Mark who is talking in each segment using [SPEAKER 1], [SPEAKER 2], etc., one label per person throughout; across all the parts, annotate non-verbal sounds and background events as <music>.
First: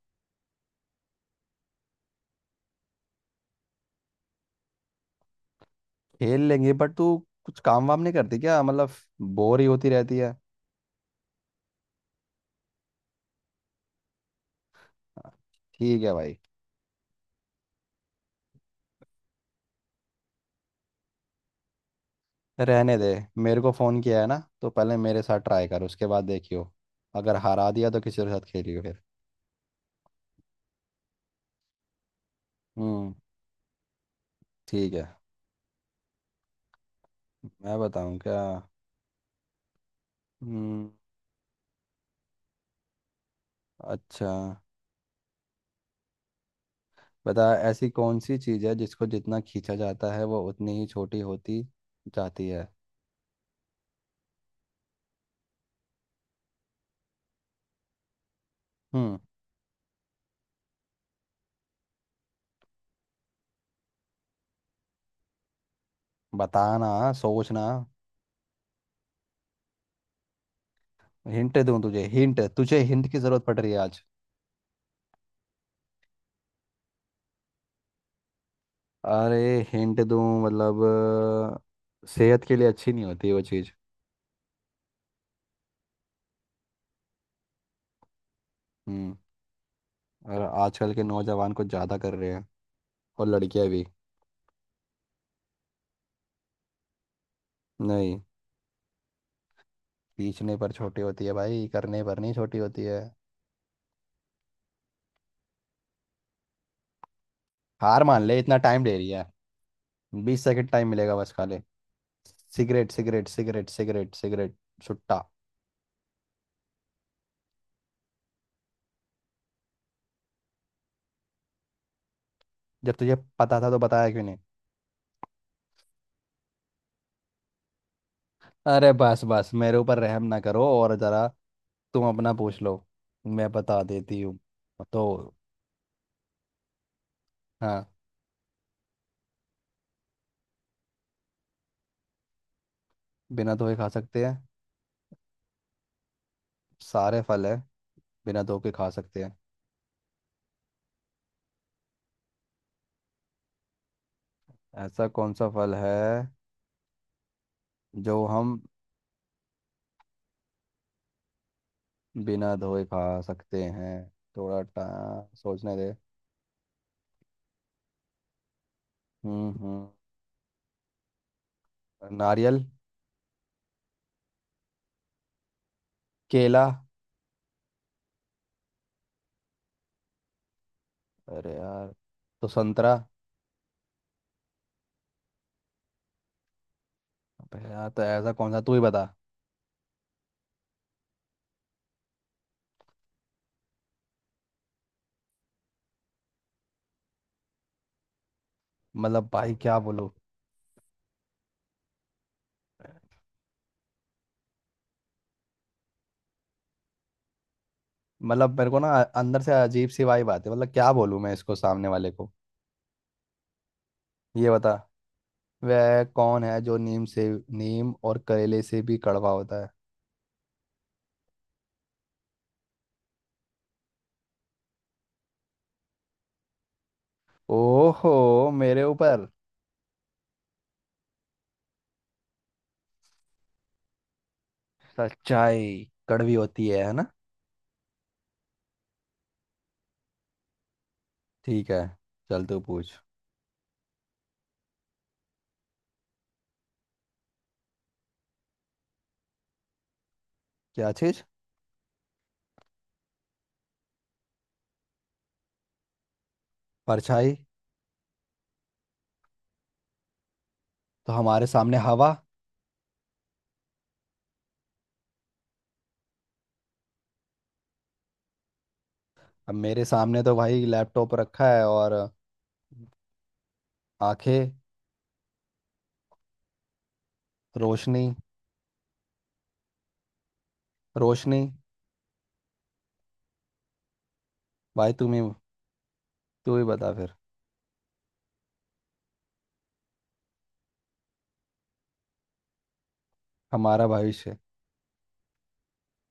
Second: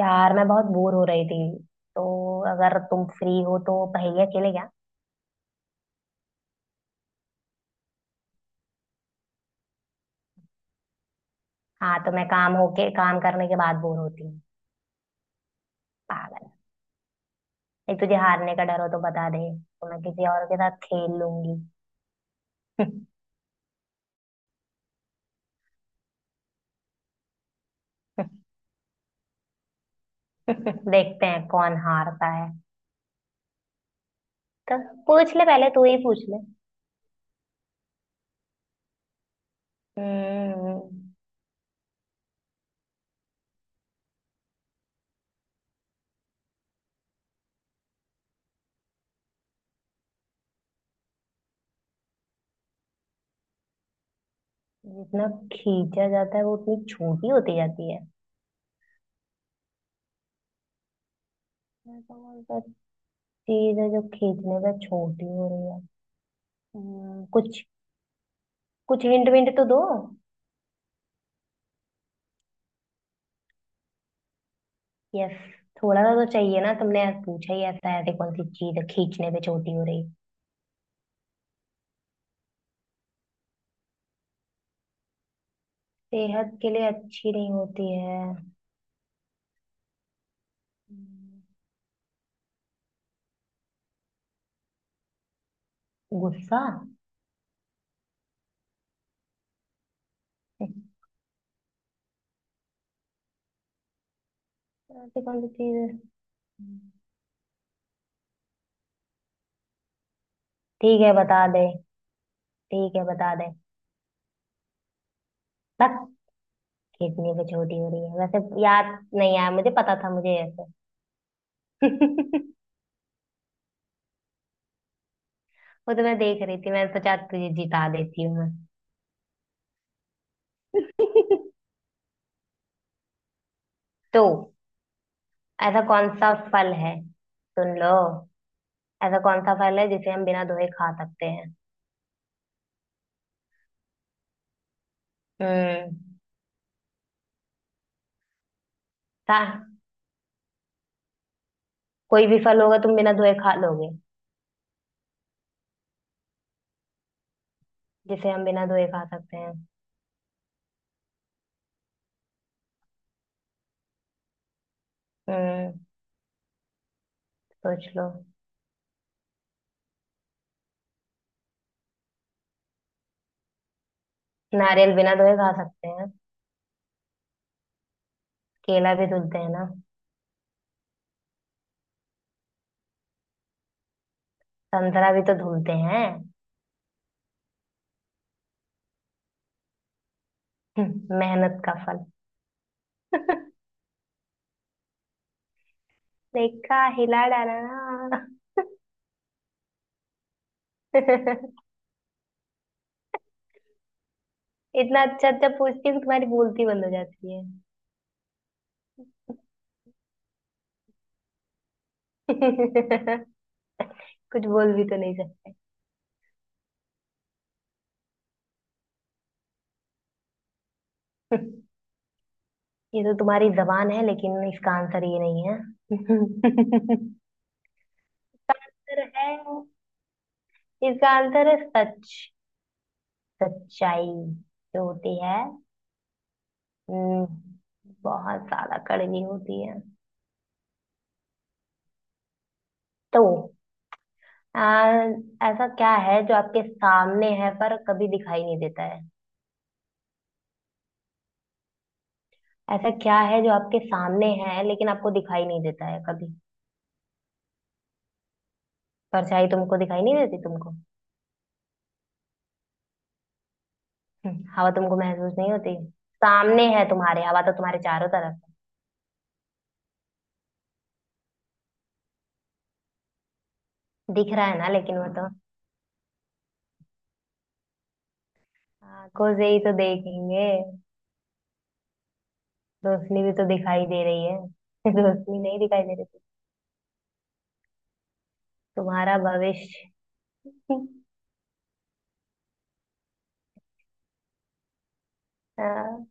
[SPEAKER 1] यार, मैं बहुत बोर हो रही थी, तो अगर तुम फ्री हो तो पहेलियाँ खेले क्या।
[SPEAKER 2] खेल लेंगे बट तू कुछ काम वाम नहीं करती क्या। मतलब बोर ही होती रहती है।
[SPEAKER 1] हाँ, तो मैं काम होके काम करने के बाद बोर होती हूँ।
[SPEAKER 2] ठीक है भाई।
[SPEAKER 1] पागल। नहीं, तुझे हारने का डर हो तो बता दे तो मैं किसी और के साथ खेल लूंगी।
[SPEAKER 2] रहने दे।
[SPEAKER 1] <laughs>
[SPEAKER 2] मेरे को फ़ोन किया है ना, तो पहले मेरे साथ ट्राई कर, उसके बाद देखियो। अगर हरा दिया तो किसी के साथ खेलियो फिर।
[SPEAKER 1] देखते हैं कौन हारता है।
[SPEAKER 2] हम्म।
[SPEAKER 1] तो
[SPEAKER 2] ठीक है।
[SPEAKER 1] पूछ ले, पहले तू ही पूछ ले।
[SPEAKER 2] मैं बताऊं क्या? हम्म।
[SPEAKER 1] हम्म।
[SPEAKER 2] अच्छा, बता ऐसी कौन सी चीज़ है जिसको जितना खींचा जाता है वो उतनी ही छोटी होती जाती है।
[SPEAKER 1] जितना खींचा जाता है वो उतनी छोटी होती जाती है।
[SPEAKER 2] हम्म।
[SPEAKER 1] ऐसा कौन सा चीज है जो खींचने पे छोटी हो रही है।
[SPEAKER 2] बताना। सोचना।
[SPEAKER 1] कुछ। कुछ हिंट विंट तो दो।
[SPEAKER 2] हिंट दूं? तुझे हिंट, तुझे हिंट की ज़रूरत पड़ रही है आज?
[SPEAKER 1] यस। थोड़ा सा तो चाहिए ना, तुमने आज पूछा ही ऐसा है, ऐसी कौन सी चीज है खींचने
[SPEAKER 2] अरे
[SPEAKER 1] पे छोटी हो
[SPEAKER 2] हिंट
[SPEAKER 1] रही।
[SPEAKER 2] दूँ मतलब। सेहत के लिए अच्छी नहीं होती वो चीज़।
[SPEAKER 1] सेहत के लिए अच्छी नहीं होती है।
[SPEAKER 2] हम्म। और आजकल के
[SPEAKER 1] हम्म।
[SPEAKER 2] नौजवान कुछ ज़्यादा कर रहे हैं। और लड़कियां भी।
[SPEAKER 1] गुस्सा।
[SPEAKER 2] नहीं, पीछने पर
[SPEAKER 1] हम्म,
[SPEAKER 2] छोटी होती है भाई, करने पर नहीं छोटी होती है।
[SPEAKER 1] ऐसी कौन सी चीज है। हम्म।
[SPEAKER 2] हार मान ले, इतना टाइम ले रही है। बीस सेकंड टाइम
[SPEAKER 1] ठीक है,
[SPEAKER 2] मिलेगा बस
[SPEAKER 1] बता
[SPEAKER 2] खाली।
[SPEAKER 1] दे।
[SPEAKER 2] सिगरेट
[SPEAKER 1] ठीक है,
[SPEAKER 2] सिगरेट
[SPEAKER 1] बता दे।
[SPEAKER 2] Cigarette cigarette cigarette. सुट्टा।
[SPEAKER 1] बस। खींचने पे छोटी हो रही है वैसे, याद नहीं आया। मुझे पता था मुझे, ऐसे। <laughs>
[SPEAKER 2] जब तुझे पता था तो बताया क्यों नहीं?
[SPEAKER 1] वो तो मैं देख रही थी, मैंने सोचा तुझे जिता देती हूँ मैं।
[SPEAKER 2] अरे बस बस, मेरे ऊपर रहम ना करो और ज़रा।
[SPEAKER 1] <laughs>
[SPEAKER 2] तुम अपना पूछ लो। मैं बता देती
[SPEAKER 1] तो
[SPEAKER 2] हूँ। तो।
[SPEAKER 1] ऐसा कौन सा फल है, सुन
[SPEAKER 2] हाँ।
[SPEAKER 1] लो। ऐसा कौन सा फल है जिसे हम बिना धोए खा सकते हैं।
[SPEAKER 2] बिना धोए खा सकते हैं?
[SPEAKER 1] हम्म।
[SPEAKER 2] सारे फल है बिना धो के खा सकते हैं।
[SPEAKER 1] था। कोई भी फल होगा तुम बिना धोए खा लोगे।
[SPEAKER 2] ऐसा कौन सा फल है जो
[SPEAKER 1] जिसे हम
[SPEAKER 2] हम
[SPEAKER 1] बिना धोए खा सकते हैं।
[SPEAKER 2] बिना धोए खा सकते हैं? थोड़ा टा
[SPEAKER 1] हम्म।
[SPEAKER 2] सोचने दे।
[SPEAKER 1] सोच लो।
[SPEAKER 2] हम्म। नारियल।
[SPEAKER 1] नारियल बिना धोए खा सकते हैं।
[SPEAKER 2] केला।
[SPEAKER 1] केला भी धुलते हैं ना।
[SPEAKER 2] अरे यार, तो संतरा।
[SPEAKER 1] संतरा भी तो धुलते हैं।
[SPEAKER 2] अबे यार तो ऐसा कौन सा, तू ही बता।
[SPEAKER 1] मेहनत का फल। <laughs> देखा, हिला डाला ना।
[SPEAKER 2] मतलब भाई क्या बोलूं।
[SPEAKER 1] <laughs> इतना अच्छा अच्छा पूछती हूँ, तुम्हारी बोलती बंद हो जाती है।
[SPEAKER 2] मतलब मेरे को ना अंदर से अजीब सी वाई बात है, मतलब क्या बोलूं मैं इसको, सामने वाले को।
[SPEAKER 1] <laughs> कुछ
[SPEAKER 2] ये बता,
[SPEAKER 1] बोल भी तो नहीं सकते।
[SPEAKER 2] वह कौन है जो नीम से, नीम और करेले से भी कड़वा होता है?
[SPEAKER 1] <laughs> ये तो तुम्हारी जबान है, लेकिन इसका आंसर ये नहीं है। <laughs>
[SPEAKER 2] ओहो
[SPEAKER 1] इसका
[SPEAKER 2] मेरे
[SPEAKER 1] आंसर है,
[SPEAKER 2] ऊपर।
[SPEAKER 1] इसका आंसर है सच। सच्चाई जो होती है।
[SPEAKER 2] सच्चाई कड़वी होती है ना।
[SPEAKER 1] हम्म, बहुत ज्यादा कड़वी होती है।
[SPEAKER 2] ठीक है, चल तू पूछ।
[SPEAKER 1] तो आ, ऐसा क्या है जो आपके सामने है पर कभी दिखाई नहीं देता है।
[SPEAKER 2] क्या चीज?
[SPEAKER 1] ऐसा क्या है जो आपके सामने है लेकिन आपको दिखाई नहीं देता है कभी।
[SPEAKER 2] परछाई।
[SPEAKER 1] परछाई तुमको दिखाई नहीं देती तुमको?
[SPEAKER 2] तो हमारे सामने हवा।
[SPEAKER 1] हवा तुमको महसूस नहीं होती। सामने है तुम्हारे, हवा तो तुम्हारे चारों तरफ है।
[SPEAKER 2] अब मेरे सामने तो भाई लैपटॉप रखा है और।
[SPEAKER 1] दिख रहा
[SPEAKER 2] आंखें।
[SPEAKER 1] है ना, लेकिन वो तो
[SPEAKER 2] रोशनी।
[SPEAKER 1] आंखों से ही तो देखेंगे।
[SPEAKER 2] रोशनी।
[SPEAKER 1] रोशनी भी तो दिखाई दे रही है।
[SPEAKER 2] भाई
[SPEAKER 1] <laughs>
[SPEAKER 2] तुम ही,
[SPEAKER 1] रोशनी नहीं दिखाई दे रही थी।
[SPEAKER 2] तू ही बता फिर।
[SPEAKER 1] तुम्हारा भविष्य। <laughs>
[SPEAKER 2] हमारा भविष्य।
[SPEAKER 1] हाँ,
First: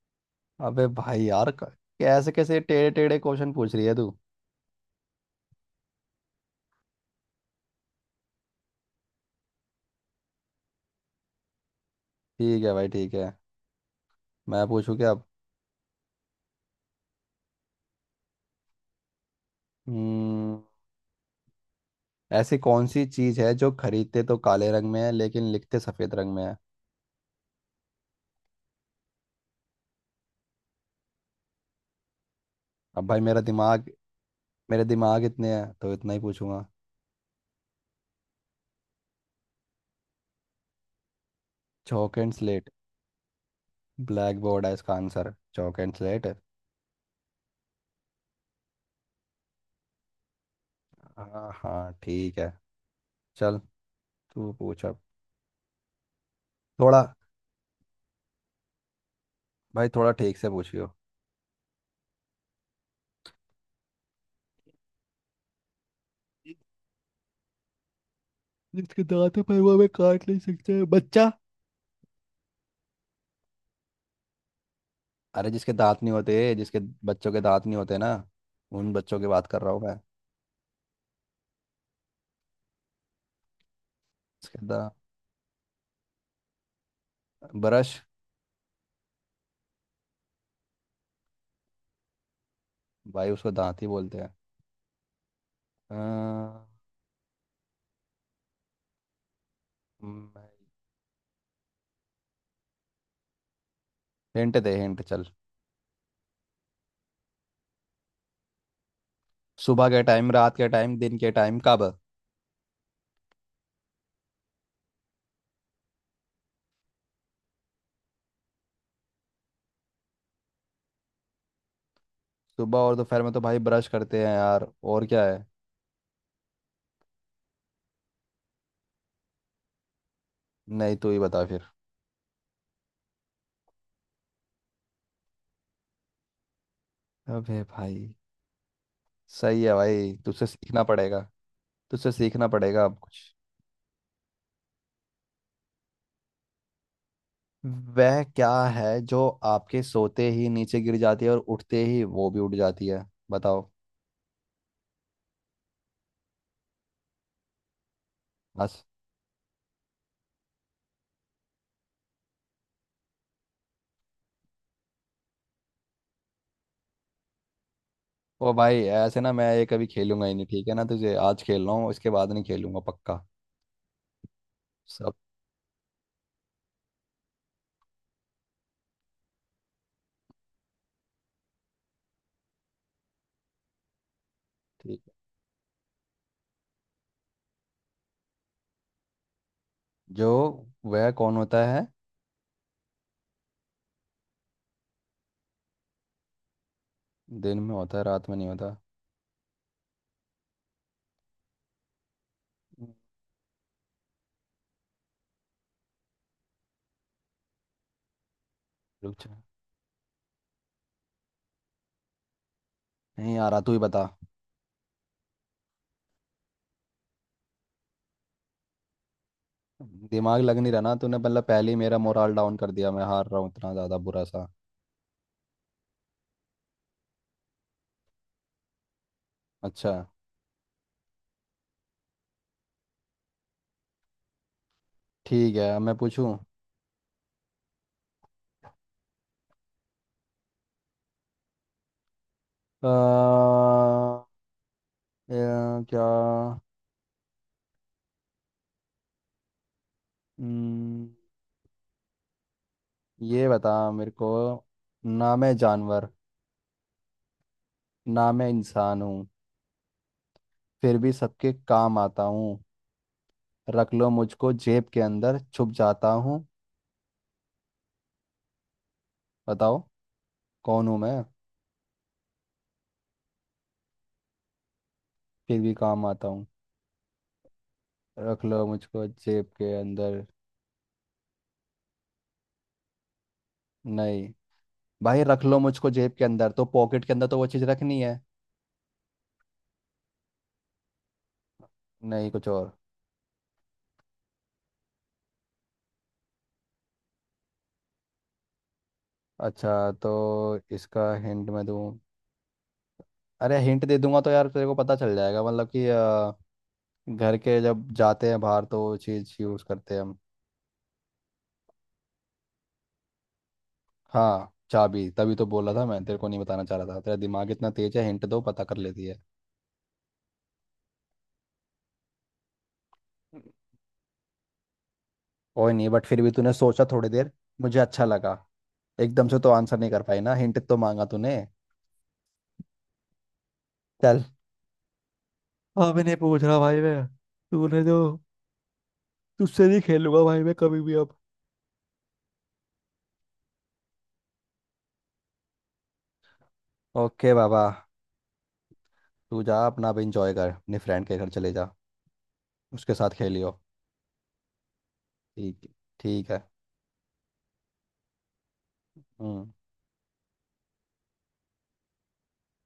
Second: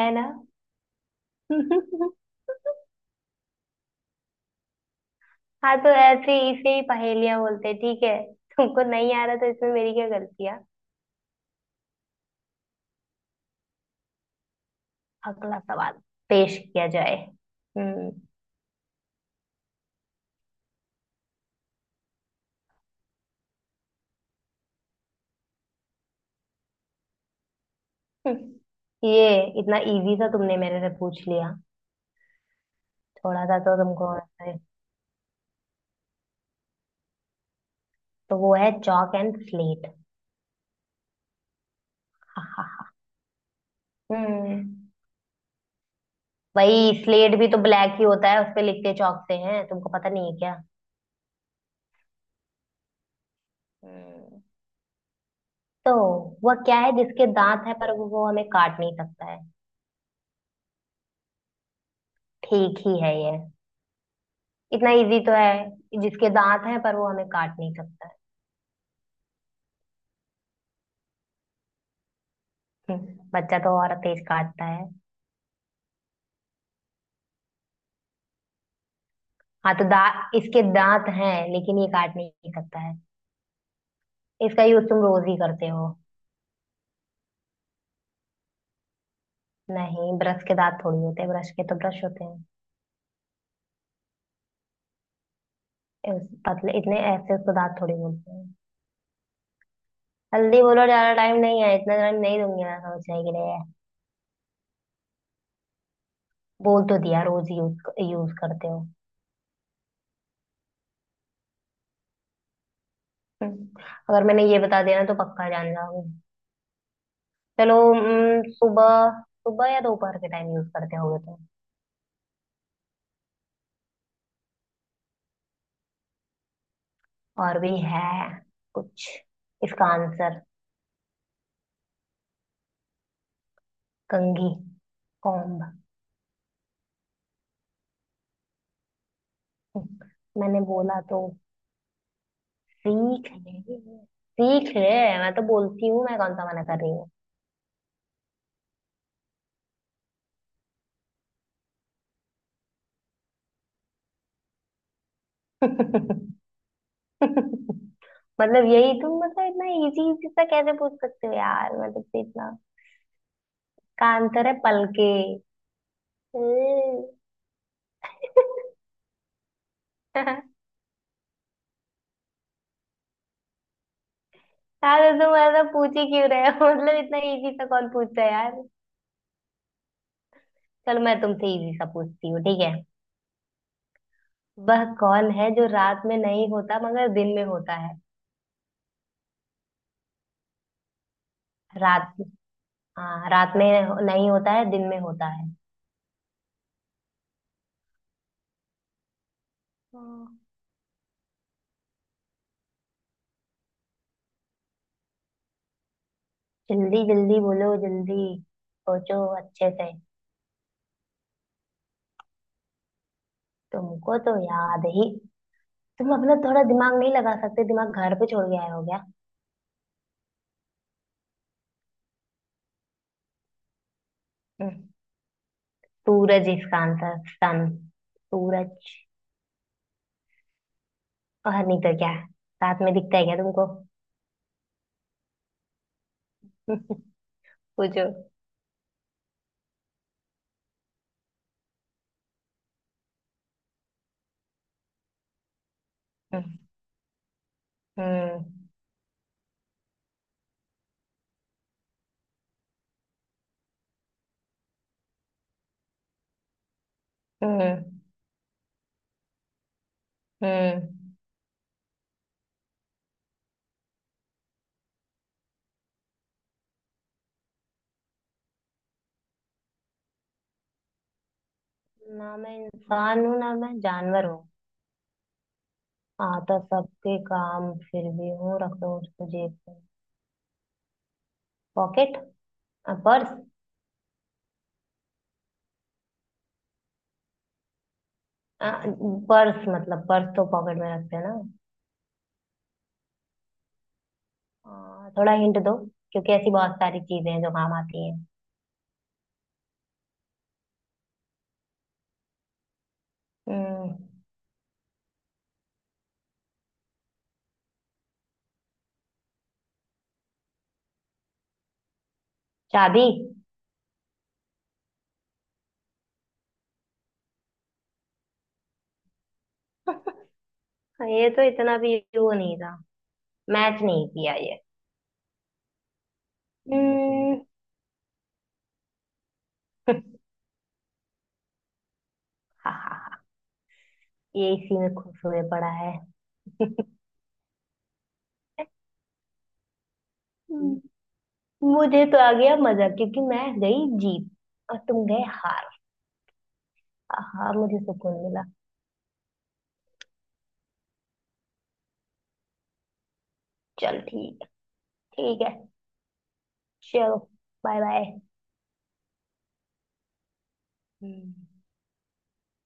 [SPEAKER 1] है ना।
[SPEAKER 2] अबे भाई यार,
[SPEAKER 1] <laughs>
[SPEAKER 2] कैसे कैसे टेढ़े टेढ़े क्वेश्चन पूछ रही है तू।
[SPEAKER 1] हाँ, तो ऐसे इसे ही पहेलियां बोलते हैं, ठीक है। तुमको नहीं आ रहा तो इसमें मेरी क्या गलती है।
[SPEAKER 2] ठीक है भाई, ठीक है। मैं पूछूं क्या अब?
[SPEAKER 1] अगला सवाल पेश किया जाए। हम्म।
[SPEAKER 2] हम्म, ऐसी कौन सी चीज है जो खरीदते तो काले रंग में है लेकिन लिखते सफेद रंग में है?
[SPEAKER 1] <laughs> ये इतना इजी सा तुमने मेरे से पूछ लिया।
[SPEAKER 2] अब भाई मेरा
[SPEAKER 1] थोड़ा सा तो
[SPEAKER 2] दिमाग,
[SPEAKER 1] तुमको आता है।
[SPEAKER 2] मेरे दिमाग इतने हैं तो इतना ही पूछूंगा।
[SPEAKER 1] तो वो है chalk and slate.
[SPEAKER 2] Chalk and slate?
[SPEAKER 1] <laughs>
[SPEAKER 2] Black
[SPEAKER 1] hmm.
[SPEAKER 2] Board है, इसका आंसर चौक एंड स्लेट है।
[SPEAKER 1] वही, स्लेट भी तो ब्लैक ही होता है, उस पे लिखते चौक से हैं, तुमको पता नहीं है क्या।
[SPEAKER 2] हाँ हाँ ठीक है। चल
[SPEAKER 1] हम्म।
[SPEAKER 2] तू पूछ अब।
[SPEAKER 1] तो वह क्या है
[SPEAKER 2] थोड़ा,
[SPEAKER 1] जिसके दांत है पर वो हमें काट नहीं सकता है।
[SPEAKER 2] भाई थोड़ा ठीक से पूछियो।
[SPEAKER 1] ठीक ही है ये। इतना इजी तो है, जिसके दांत है पर वो हमें काट नहीं सकता है।
[SPEAKER 2] जिसके दांत है पर वो हमें काट नहीं सकते, बच्चा।
[SPEAKER 1] बच्चा तो और तेज काटता है।
[SPEAKER 2] अरे जिसके दांत नहीं होते, जिसके बच्चों के दांत नहीं होते ना, उन बच्चों की बात कर रहा
[SPEAKER 1] हाँ,
[SPEAKER 2] हूँ
[SPEAKER 1] तो
[SPEAKER 2] मैं।
[SPEAKER 1] दांत, इसके दांत हैं लेकिन ये काट नहीं सकता है। इसका
[SPEAKER 2] जिसके
[SPEAKER 1] यूज
[SPEAKER 2] दांत,
[SPEAKER 1] तुम रोज ही करते हो।
[SPEAKER 2] ब्रश।
[SPEAKER 1] नहीं, ब्रश के दांत थोड़ी होते हैं, ब्रश के तो ब्रश होते हैं।
[SPEAKER 2] भाई उसको दांत ही बोलते हैं।
[SPEAKER 1] इस, पतले इतने ऐसे, उसको दांत थोड़ी बोलते हैं। जल्दी बोलो, ज्यादा टाइम नहीं है, इतना टाइम नहीं दूंगी मैं समझने के लिए।
[SPEAKER 2] हिंट दे हिंट, चल।
[SPEAKER 1] बोल तो दिया, रोज यूज यूज करते हो।
[SPEAKER 2] सुबह के टाइम, रात के टाइम, दिन के टाइम, कब?
[SPEAKER 1] हम्म, अगर मैंने ये बता दिया ना तो पक्का जान जाओगे। चलो, सुबह। सुबह या दोपहर के टाइम यूज करते होगे तो।
[SPEAKER 2] सुबह और दोपहर में तो भाई ब्रश करते हैं यार, और क्या है?
[SPEAKER 1] और भी है कुछ इसका आंसर।
[SPEAKER 2] नहीं तू ही बता फिर।
[SPEAKER 1] कंघी। कॉम्ब।
[SPEAKER 2] अबे भाई। सही है
[SPEAKER 1] हम्म,
[SPEAKER 2] भाई, तुझसे
[SPEAKER 1] मैंने
[SPEAKER 2] सीखना
[SPEAKER 1] बोला
[SPEAKER 2] पड़ेगा।
[SPEAKER 1] तो।
[SPEAKER 2] तुझसे सीखना पड़ेगा अब
[SPEAKER 1] सीख
[SPEAKER 2] कुछ।
[SPEAKER 1] ले। सीख ले। मैं तो बोलती हूँ, मैं कौन सा मना कर रही
[SPEAKER 2] वह क्या है जो आपके सोते ही नीचे गिर जाती है और उठते ही वो भी उठ जाती है, बताओ?
[SPEAKER 1] हूँ। <laughs> मतलब
[SPEAKER 2] बस।
[SPEAKER 1] यही तुम, मतलब इतना इजी इजी सा कैसे पूछ सकते हो यार, मतलब से इतना का अंतर है, पलके। <laughs>
[SPEAKER 2] ओ भाई, ऐसे ना मैं ये कभी खेलूंगा ही नहीं, ठीक है ना। तुझे आज खेल रहा हूँ, इसके बाद नहीं खेलूंगा पक्का।
[SPEAKER 1] यार
[SPEAKER 2] सब।
[SPEAKER 1] तुम ऐसा पूछ ही क्यों रहे हो। <laughs> मतलब इतना इजी सा कौन पूछता है यार। चलो, मैं तुमसे इजी सा पूछती हूँ, ठीक है। वह
[SPEAKER 2] ठीक है,
[SPEAKER 1] कौन है जो रात में नहीं होता मगर दिन में होता है।
[SPEAKER 2] जो वह कौन होता है।
[SPEAKER 1] रात। हाँ, रात में नहीं होता है, दिन में होता है।
[SPEAKER 2] दिन में होता है रात में नहीं होता।
[SPEAKER 1] हाँ। जल्दी जल्दी बोलो, जल्दी।
[SPEAKER 2] रुक
[SPEAKER 1] सोचो
[SPEAKER 2] जा।
[SPEAKER 1] अच्छे से।
[SPEAKER 2] नहीं आ रहा, तू ही बता।
[SPEAKER 1] तुमको तो याद ही। तुम अपना थोड़ा दिमाग नहीं लगा सकते, दिमाग घर पे छोड़ के आए हो क्या।
[SPEAKER 2] दिमाग लग नहीं रहा ना, तूने मतलब पहले ही मेरा मोराल डाउन कर दिया। मैं हार रहा हूँ इतना ज़्यादा बुरा सा।
[SPEAKER 1] हम्म, सूरज। इसका आंसर सन, सूरज।
[SPEAKER 2] अच्छा।
[SPEAKER 1] और नहीं तो क्या। साथ में दिखता है क्या तुमको।
[SPEAKER 2] ठीक है अब मैं पूछूं।
[SPEAKER 1] <laughs> पूछो।
[SPEAKER 2] अ, क्या।
[SPEAKER 1] हम्म। हम्म।
[SPEAKER 2] हम्म, ये बता मेरे को। ना मैं जानवर, ना मैं इंसान हूँ।
[SPEAKER 1] हम्म।
[SPEAKER 2] फिर भी सबके काम आता हूँ। रख लो मुझको जेब के अंदर छुप जाता हूँ। बताओ, कौन हूँ मैं?
[SPEAKER 1] ना मैं इंसान हूँ, ना मैं जानवर हूँ।
[SPEAKER 2] फिर भी काम आता हूँ,
[SPEAKER 1] आता सबके काम फिर भी
[SPEAKER 2] रख लो
[SPEAKER 1] हूँ, रखो
[SPEAKER 2] मुझको
[SPEAKER 1] उसको
[SPEAKER 2] जेब
[SPEAKER 1] जेब
[SPEAKER 2] के
[SPEAKER 1] में।
[SPEAKER 2] अंदर।
[SPEAKER 1] पॉकेट। हाँ, पर्स।
[SPEAKER 2] नहीं। भाई रख लो मुझको जेब के अंदर तो पॉकेट के अंदर तो वो चीज़ रखनी है।
[SPEAKER 1] हाँ, पर्स मतलब, पर्स तो पॉकेट में रखते हैं ना।
[SPEAKER 2] नहीं, कुछ और।
[SPEAKER 1] थोड़ा हिंट दो। क्योंकि ऐसी बहुत सारी चीजें हैं जो काम आती हैं।
[SPEAKER 2] अच्छा तो इसका हिंट मैं दूँ। अरे हिंट दे
[SPEAKER 1] हम्म।
[SPEAKER 2] दूंगा तो यार तेरे को पता चल जाएगा, मतलब कि घर के जब जाते हैं बाहर तो वो चीज़ यूज़ करते हैं हम।
[SPEAKER 1] शादी।
[SPEAKER 2] हाँ चाबी, तभी तो बोला था मैं तेरे को नहीं बताना चाह रहा था, तेरा दिमाग इतना तेज है, हिंट दो पता कर लेती है।
[SPEAKER 1] <laughs> ये तो इतना भी वो नहीं था। मैच नहीं किया ये।
[SPEAKER 2] कोई नहीं, बट फिर भी तूने सोचा थोड़ी देर।
[SPEAKER 1] हम्म।
[SPEAKER 2] मुझे अच्छा लगा। एकदम से तो आंसर नहीं कर पाई
[SPEAKER 1] <laughs>
[SPEAKER 2] ना, हिंट तो मांगा तूने।
[SPEAKER 1] हा हा हा।
[SPEAKER 2] चल।
[SPEAKER 1] ये इसी में खुश हुए पड़ा है।
[SPEAKER 2] अभी
[SPEAKER 1] <laughs>
[SPEAKER 2] नहीं पूछ रहा भाई मैं, तूने जो। तुझसे नहीं खेलूंगा भाई मैं कभी
[SPEAKER 1] हम्म,
[SPEAKER 2] भी अब।
[SPEAKER 1] मुझे तो आ गया मजा, क्योंकि मैं गई जीत और तुम गए हार। हाँ
[SPEAKER 2] ओके
[SPEAKER 1] हाँ,
[SPEAKER 2] बाबा।
[SPEAKER 1] मुझे सुकून मिला।
[SPEAKER 2] तू जा अपना अब, इंजॉय कर, अपने फ्रेंड के घर चले जा, उसके साथ खेलियो।
[SPEAKER 1] चल, ठीक। ठीक है।
[SPEAKER 2] ठीक, ठीक है।
[SPEAKER 1] चलो, बाय बाय।
[SPEAKER 2] हम्म।
[SPEAKER 1] हम्म।